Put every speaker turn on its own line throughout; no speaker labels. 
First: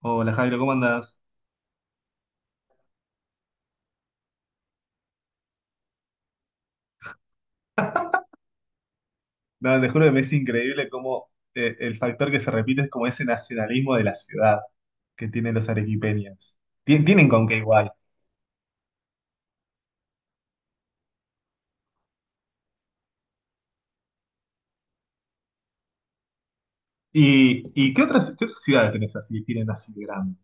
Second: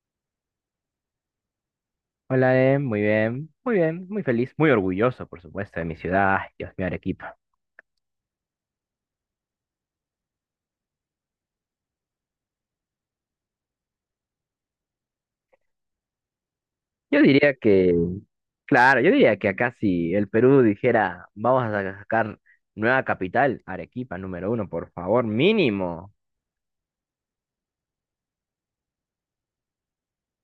Hola Jairo, ¿cómo andás?
Hola, muy bien, muy bien, muy feliz, muy orgulloso, por supuesto, de mi ciudad, ay, Dios mío, Arequipa.
No, te juro que me es increíble cómo el factor que se repite es como ese nacionalismo de la ciudad que tienen los arequipeños.
Yo
Tienen con
diría
qué igual.
que, claro, yo diría que acá si el Perú dijera, vamos a sacar nueva capital, Arequipa número uno, por favor, mínimo.
¿Y qué otras ciudades tenés así, tienen así grandes?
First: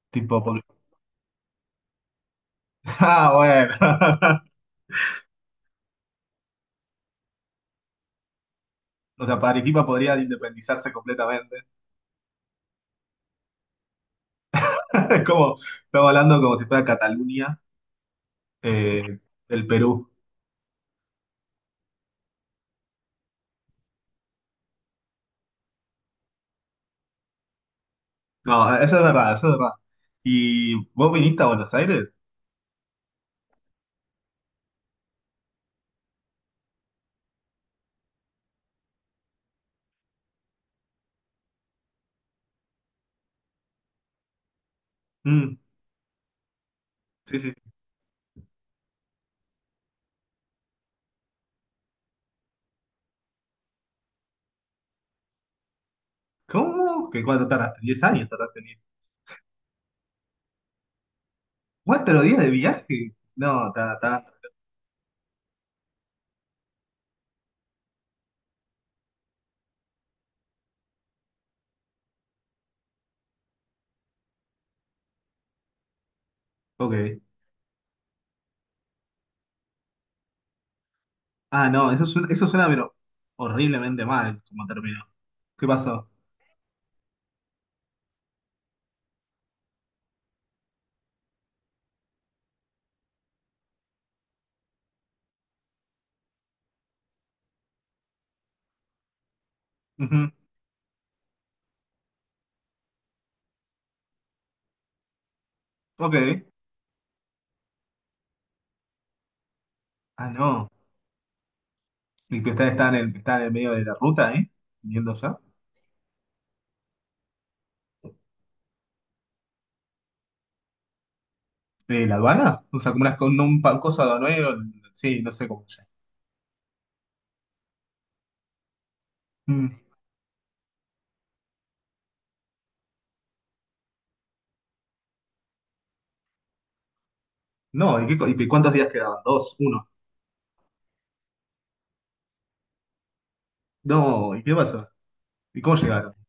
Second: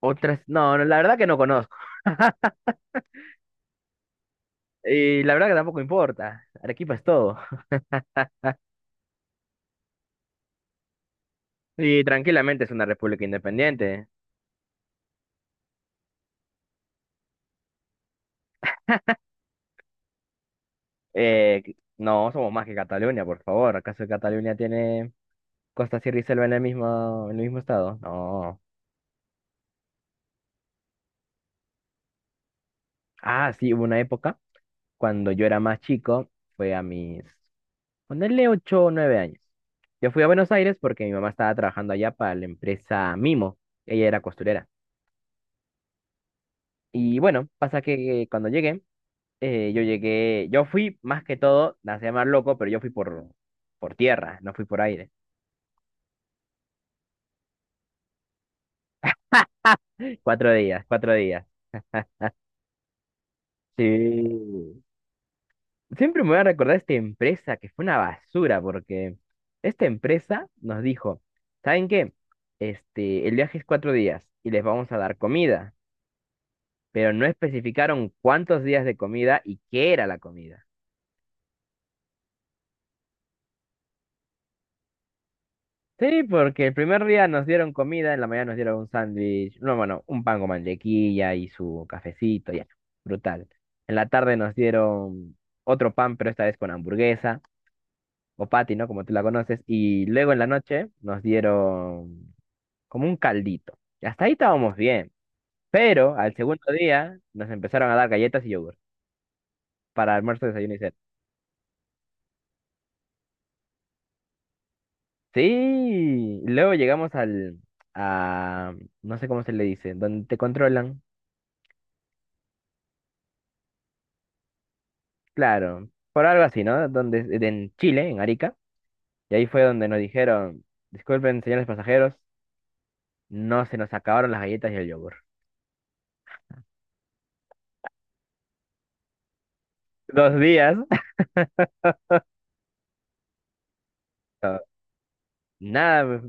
Otras,
Tipo,
no, no, la verdad que no conozco.
ah, bueno.
Y la verdad que tampoco importa, Arequipa es todo.
O sea, para Arequipa podría independizarse completamente.
Y tranquilamente es una república independiente.
Es como, estamos hablando como si fuera Cataluña, eh, el Perú.
No, somos más que Cataluña, por favor. ¿Acaso Cataluña tiene Costa, Sierra y Selva en el mismo estado? No.
No, eso es verdad, eso es verdad. ¿Y vos viniste a Buenos Aires?
Ah, sí, hubo una época cuando yo era más chico, fue a mis, ponerle 8 o nueve años. Yo fui a Buenos Aires porque mi mamá estaba trabajando allá para la empresa Mimo. Ella era costurera.
Mm,
Y
sí,
bueno,
sí.
pasa que cuando llegué, yo fui más que todo, la hacía más loco, pero yo fui por tierra, no fui por aire.
¿Cómo? ¿Que cuánto tardaste? Diez años tardaste en ir?
4 días, 4 días.
¿Cuatro días de viaje? No, está, está.
Sí. Siempre me voy a recordar esta empresa que fue una basura, porque esta empresa nos dijo, ¿saben qué? Este, el viaje es 4 días y les vamos a dar comida, pero
Ok.
no especificaron cuántos días de comida y qué era la comida.
Ah, no, eso suena, pero horriblemente mal como terminó. ¿Qué pasó?
Sí, porque el primer día nos dieron comida, en la mañana nos dieron un sándwich, no, bueno, un pan con mantequilla y su cafecito, ya, brutal. En la tarde nos dieron otro pan, pero esta vez con hamburguesa, o patty, ¿no? Como tú la conoces, y
Ujú.
luego en la noche nos dieron como un caldito. Y hasta ahí estábamos bien. Pero al
Ok.
segundo día nos empezaron a dar galletas y yogur para
Ah,
almuerzo,
no.
desayuno y cena.
¿Y que ustedes están está en el medio de la ruta? Viniendo ya.
Sí, luego llegamos a, no sé cómo se le dice, donde te controlan,
¿De la aduana? O sea, como una, con un cosa aduanero. Sí, no sé cómo se llama.
claro, por algo así, ¿no? Donde, en Chile, en Arica, y ahí fue
Mm.
donde nos dijeron, disculpen, señores pasajeros, no se nos acabaron las galletas y el yogur.
No, y cuántos días quedaban? ¿Dos? ¿Uno?
2 días,
No, ¿y qué pasó? ¿Y cómo llegaron?
nada,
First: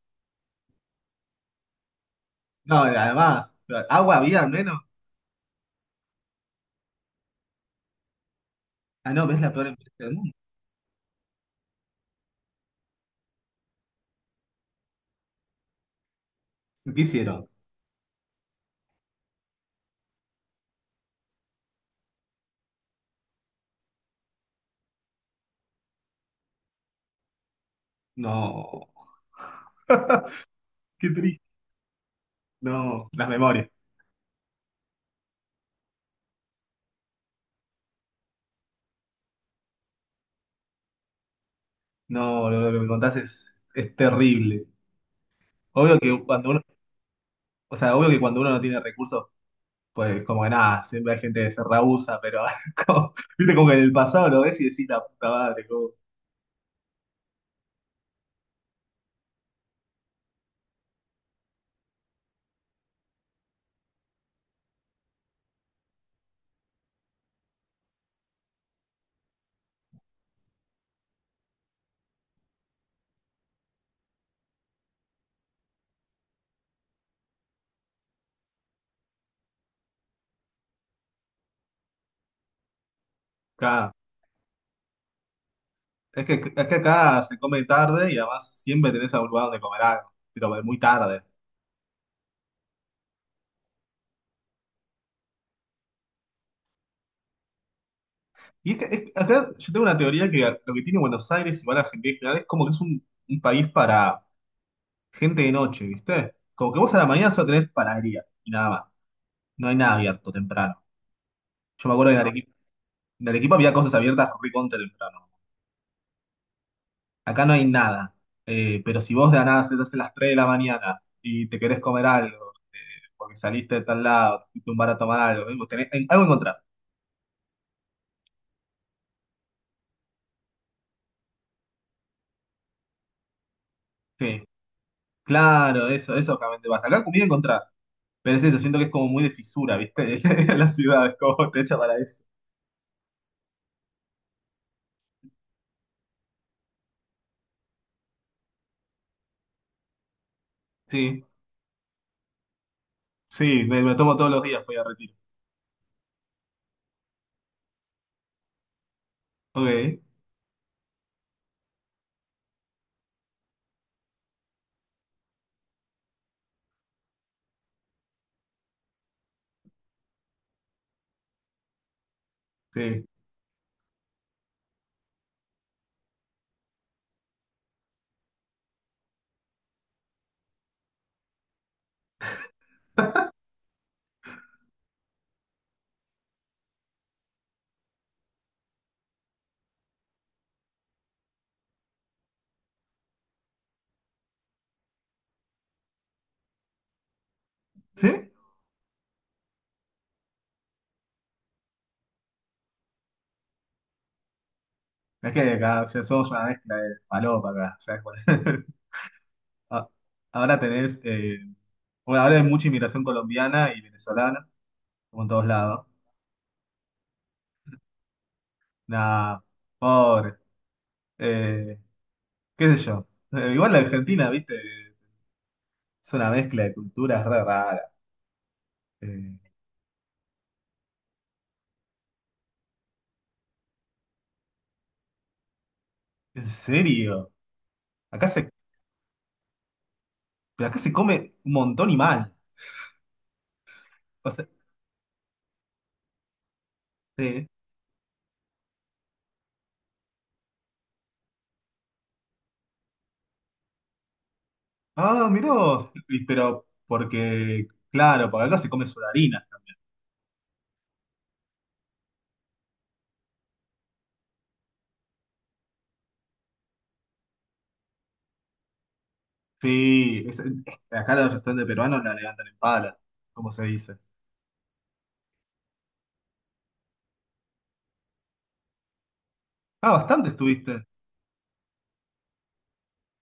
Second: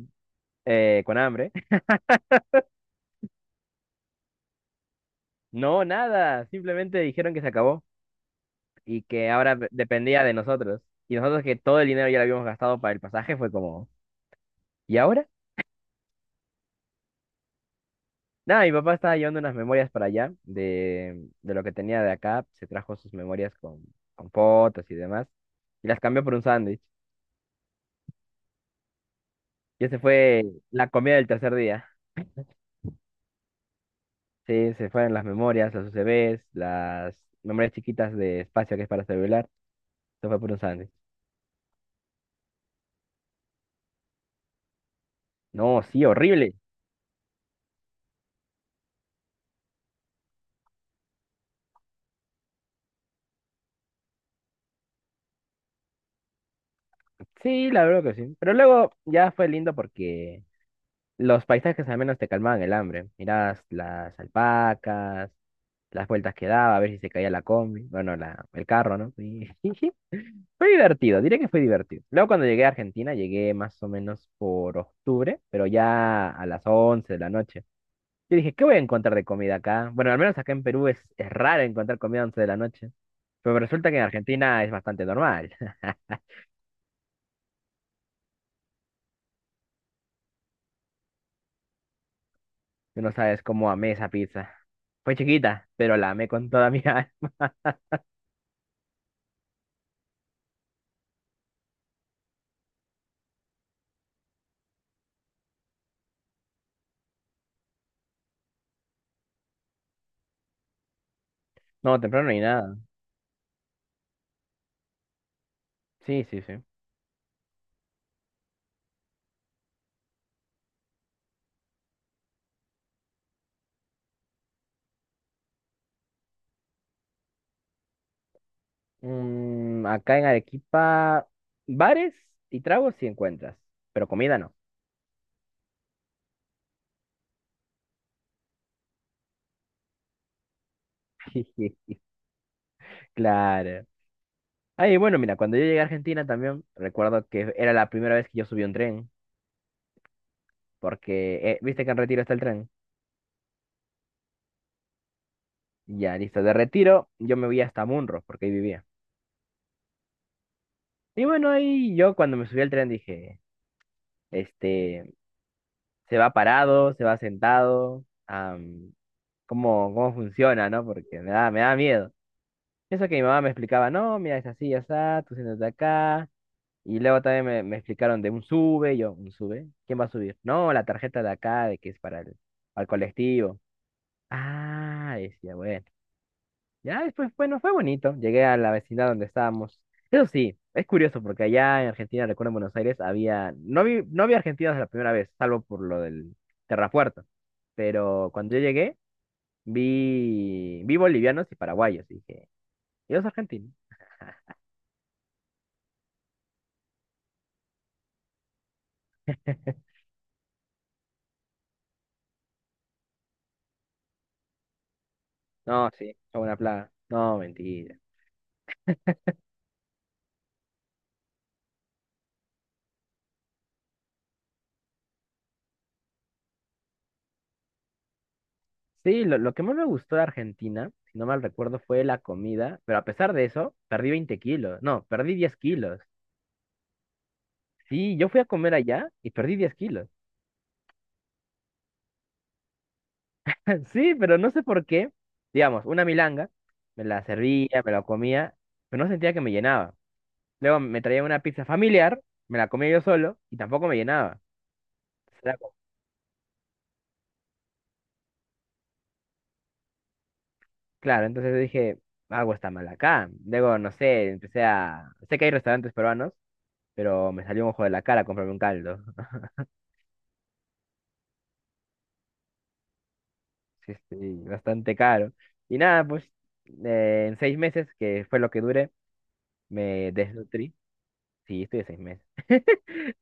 con hambre.
No, además, ¿agua había al menos?
No, nada, simplemente dijeron que se acabó, y
Ah, no,
que
ves la
ahora
peor empresa del
dependía
mundo.
de nosotros. Y nosotros que todo el dinero ya lo habíamos gastado para el pasaje, fue como, ¿y ahora?
¿Qué hicieron?
Nada, mi papá estaba llevando unas memorias para allá de lo que tenía de acá, se trajo sus memorias con fotos y demás, y las cambió por un sándwich.
No,
Y ese fue la
qué
comida del
triste.
tercer día.
No, las memorias.
Sí, se fueron las memorias, los UCBs, las memorias chiquitas de espacio que es para celular, se fue por un sándwich.
No, lo que me contás es terrible.
No,
Obvio
sí,
que cuando
horrible.
uno, o sea, obvio que cuando uno no tiene recursos, pues como que nada, siempre hay gente que se rehúsa, pero viste como que en el pasado lo ves y decís la puta madre, como,
Sí, la verdad que sí. Pero luego ya fue lindo porque los paisajes al menos te calmaban el hambre. Mirabas las alpacas, las vueltas que daba, a ver si se caía la combi, bueno, la, el carro, ¿no? Y, y sí, fue divertido, diré que fue divertido. Luego cuando llegué a Argentina, llegué más o menos por octubre, pero ya a las 11 de la noche. Yo dije, ¿qué voy a encontrar de comida acá? Bueno, al menos acá en Perú es raro encontrar comida a 11 de la noche, pero resulta
acá.
que en Argentina es bastante normal.
Es que acá se come tarde y además siempre tenés algún lugar donde comer algo, pero muy tarde.
Tú no sabes cómo amé esa pizza. Fue chiquita, pero la amé con toda mi alma.
Y es que acá yo tengo una teoría que lo que tiene Buenos Aires, igual Argentina en general, es como que es un país para gente de noche, ¿viste? Como que vos a la mañana solo tenés panadería y nada más. No hay nada abierto temprano. Yo me
No,
acuerdo que en no,
temprano ni
Arequipa,
nada.
en Arequipa había cosas abiertas recontra temprano.
Sí, sí, sí.
Acá no hay nada. Pero si vos de la nada se te hace las 3 de la mañana y te querés comer algo, porque saliste de tal lado, te fuiste a un bar a tomar algo, vos algo encontrás.
Mm, acá en Arequipa, bares y tragos sí encuentras, pero comida
Sí,
no.
claro, eso obviamente vas. Acá comida encontrás. Pero es eso, siento que es como muy de fisura, ¿viste? La ciudad es como te echa para eso.
Claro. Ay, bueno, mira, cuando yo llegué a Argentina también, recuerdo que era la primera vez que yo subí un tren,
Sí,
porque, viste que en Retiro está el tren.
sí, me tomo todos los días, voy a Retiro.
Ya, listo, de Retiro yo me voy hasta Munro, porque ahí vivía.
Ok,
Y bueno, ahí yo cuando me subí al tren dije, este, se va parado, se va sentado, ¿cómo funciona, no? Porque me da miedo.
sí.
Eso que mi mamá me explicaba, no, mira, es así, ya está, tú siéntate acá. Y luego también me explicaron de un sube, y yo, ¿un sube? ¿Quién va a subir? No, la tarjeta de acá, de que es al colectivo. Ah, decía, bueno. Ya después, bueno, fue bonito. Llegué a la vecindad donde estábamos. Eso sí, es curioso porque allá en Argentina, recuerdo en Buenos Aires, había, no vi argentinos la primera vez, salvo por lo del terrapuerto.
¿Sí?
Pero cuando yo llegué, vi bolivianos y paraguayos. Y dije, ellos argentinos.
Es que acá ya somos una mezcla de palopa acá. Ya es ah, Ahora tenés, eh, bueno, ahora hay mucha inmigración colombiana y venezolana, como en todos lados.
No, sí, es una plaga. No, mentira.
Nada, pobre. Eh, Qué sé yo. Igual la Argentina, viste, es una mezcla de culturas re rara.
Sí,
Eh,
lo que más me gustó de Argentina, si no mal recuerdo, fue la comida, pero a pesar de eso, perdí 20 kilos. No, perdí 10 kilos.
¿En serio?
Sí,
Acá
yo fui a
se,
comer allá y perdí 10 kilos.
pero acá se come un montón y mal.
Sí,
O
pero
sea,
no sé por qué. Digamos, una milanga, me la
sí.
servía, me la comía, pero no sentía que me llenaba. Luego me traía una pizza familiar, me la comía yo solo y tampoco me llenaba.
Ah, mirá
Era como-
vos. Pero claro, porque acá se come solarina.
Claro, entonces dije, algo está mal acá. Luego, no sé, Sé que hay restaurantes peruanos pero me salió un ojo de la cara comprarme un caldo.
Sí, acá los restaurantes peruanos la levantan en pala, como se
Sí,
dice.
sí, bastante caro. Y nada, pues en 6 meses, que fue lo que duré,
Ah,
me
bastante
desnutrí.
estuviste.
Sí, estuve 6 meses.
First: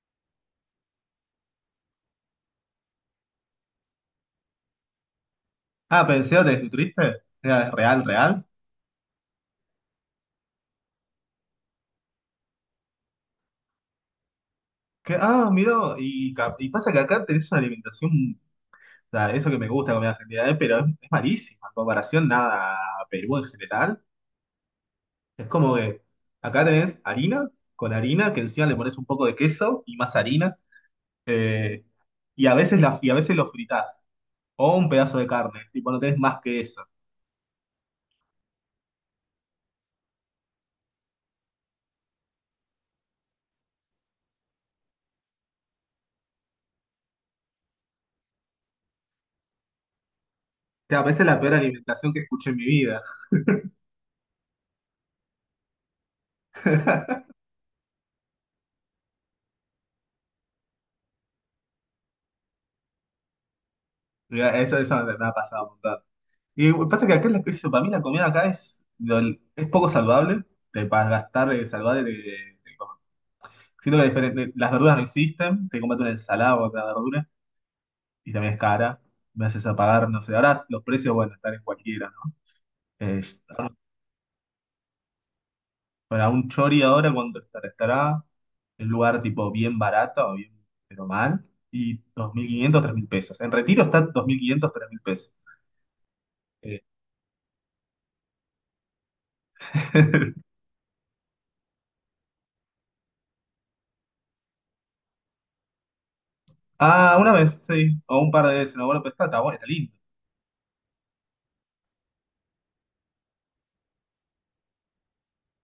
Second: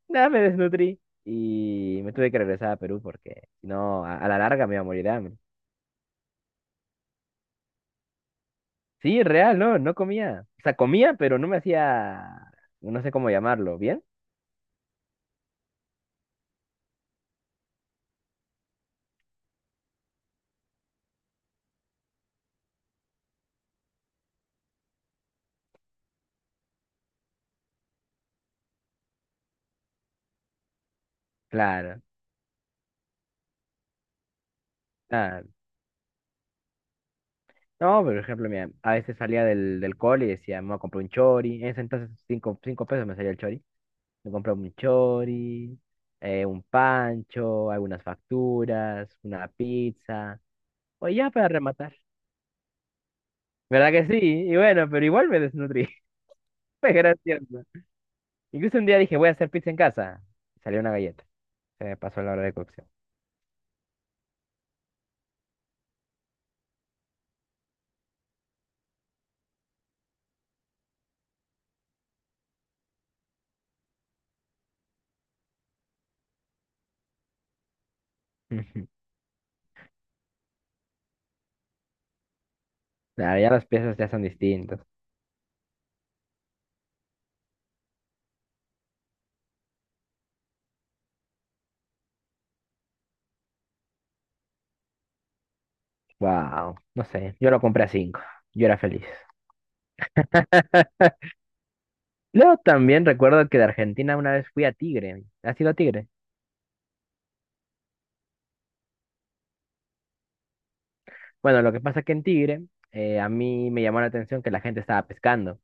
Nada, me desnutrí y me tuve que regresar a Perú porque si no, a la larga me iba a morir de hambre.
Ah, pensé, ¿te desnutriste? Era Es real, real.
Sí, real, no, no comía. O sea, comía, pero no me hacía, no sé cómo llamarlo, ¿bien?
Que, ah, mirá, y pasa que acá tenés una alimentación, o sea, eso que me gusta comer argentina, pero es malísima en comparación nada a Perú en general. Es como que acá tenés harina, con harina, que encima le pones un poco de queso y más harina, eh,
Claro.
y a veces y a veces lo fritás, o un pedazo de
Ah,
carne, tipo no tenés más que eso.
no, por ejemplo, mira, a veces salía del cole y decía, me voy a comprar un chori. En ese entonces, cinco pesos me salía el chori. Me compré un chori, un pancho, algunas facturas, una pizza.
Te
O
veces
ya
la
para
peor
rematar.
alimentación que escuché en mi vida.
¿Verdad que sí? Y bueno, pero igual me desnutrí. Fue gracioso. Incluso un día dije, voy a hacer pizza en casa. Salió una galleta. Se me pasó la hora de cocción.
Mirá, eso me ha pasado un montón. Y pasa que acá, eso, para mí la comida acá es poco saludable, te para gastar de saludable. Te comes. Siento que las verduras no existen, te comes una ensalada o otra verdura y también es
Ujú.
cara. Me haces apagar, no sé, ahora los precios, bueno, están en cualquiera, ¿no? Eh,
Claro, ya las piezas ya son distintas.
para un chori ahora, ¿cuánto estará? Estará en un lugar tipo bien barato, o bien, pero mal, y 2.500, 3.000 pesos. En Retiro está 2.500 3.000 pesos.
Wow, no sé. Yo lo compré a cinco. Yo era feliz. Luego también recuerdo que de Argentina una vez fui a Tigre. ¿Has ido a Tigre?
Ah, una vez, sí. O un par de veces, no, bueno, pero está bueno, está lindo.
Bueno, lo que pasa es que en Tigre, a mí me llamó la atención que la gente estaba pescando.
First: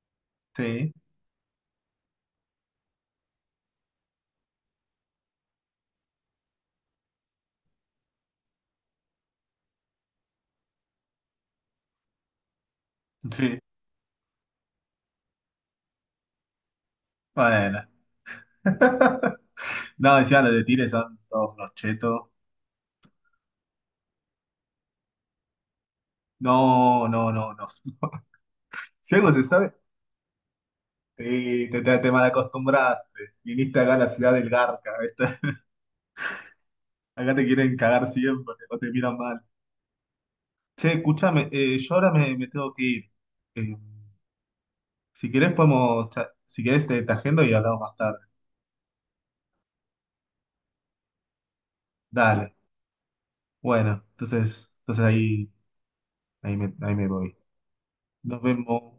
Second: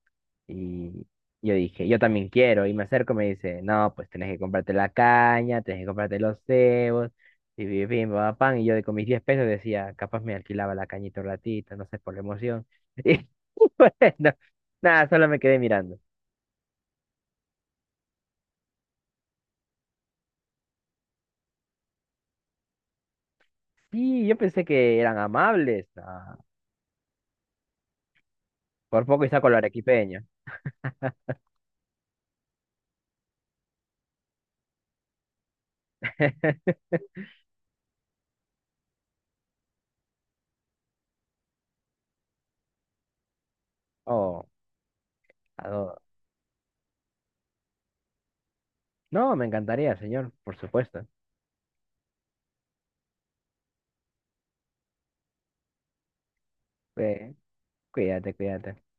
Sí,
Y yo dije, yo también quiero. Y me acerco y me dice, no, pues tenés que comprarte la caña, tenés que comprarte los cebos. Y vi- vi, pa, pa, pan. Y yo de- con mis 10 pesos decía, capaz me alquilaba la cañita un ratito, no sé, por la emoción.
sí.
Y bueno, nada, solo me quedé mirando.
Bueno. No, decía los de Tigre son todos unos chetos.
Sí, yo pensé que eran amables. Ah,
No, no, no, no.
por
Si
poco y
algo se
saco lo
sabe,
arequipeño.
sí, te malacostumbraste. Viniste acá a la ciudad del Garca, ¿viste? Acá te quieren cagar siempre, o te miran mal. Che, escúchame, yo ahora me tengo que ir. Eh,
Oh,
si querés
adoro.
podemos, si querés, te agendo y hablamos más tarde.
No, me encantaría, señor, por supuesto.
Dale. Bueno, entonces ahí me voy.
Cuídate,
Nos
cuídate.
vemos.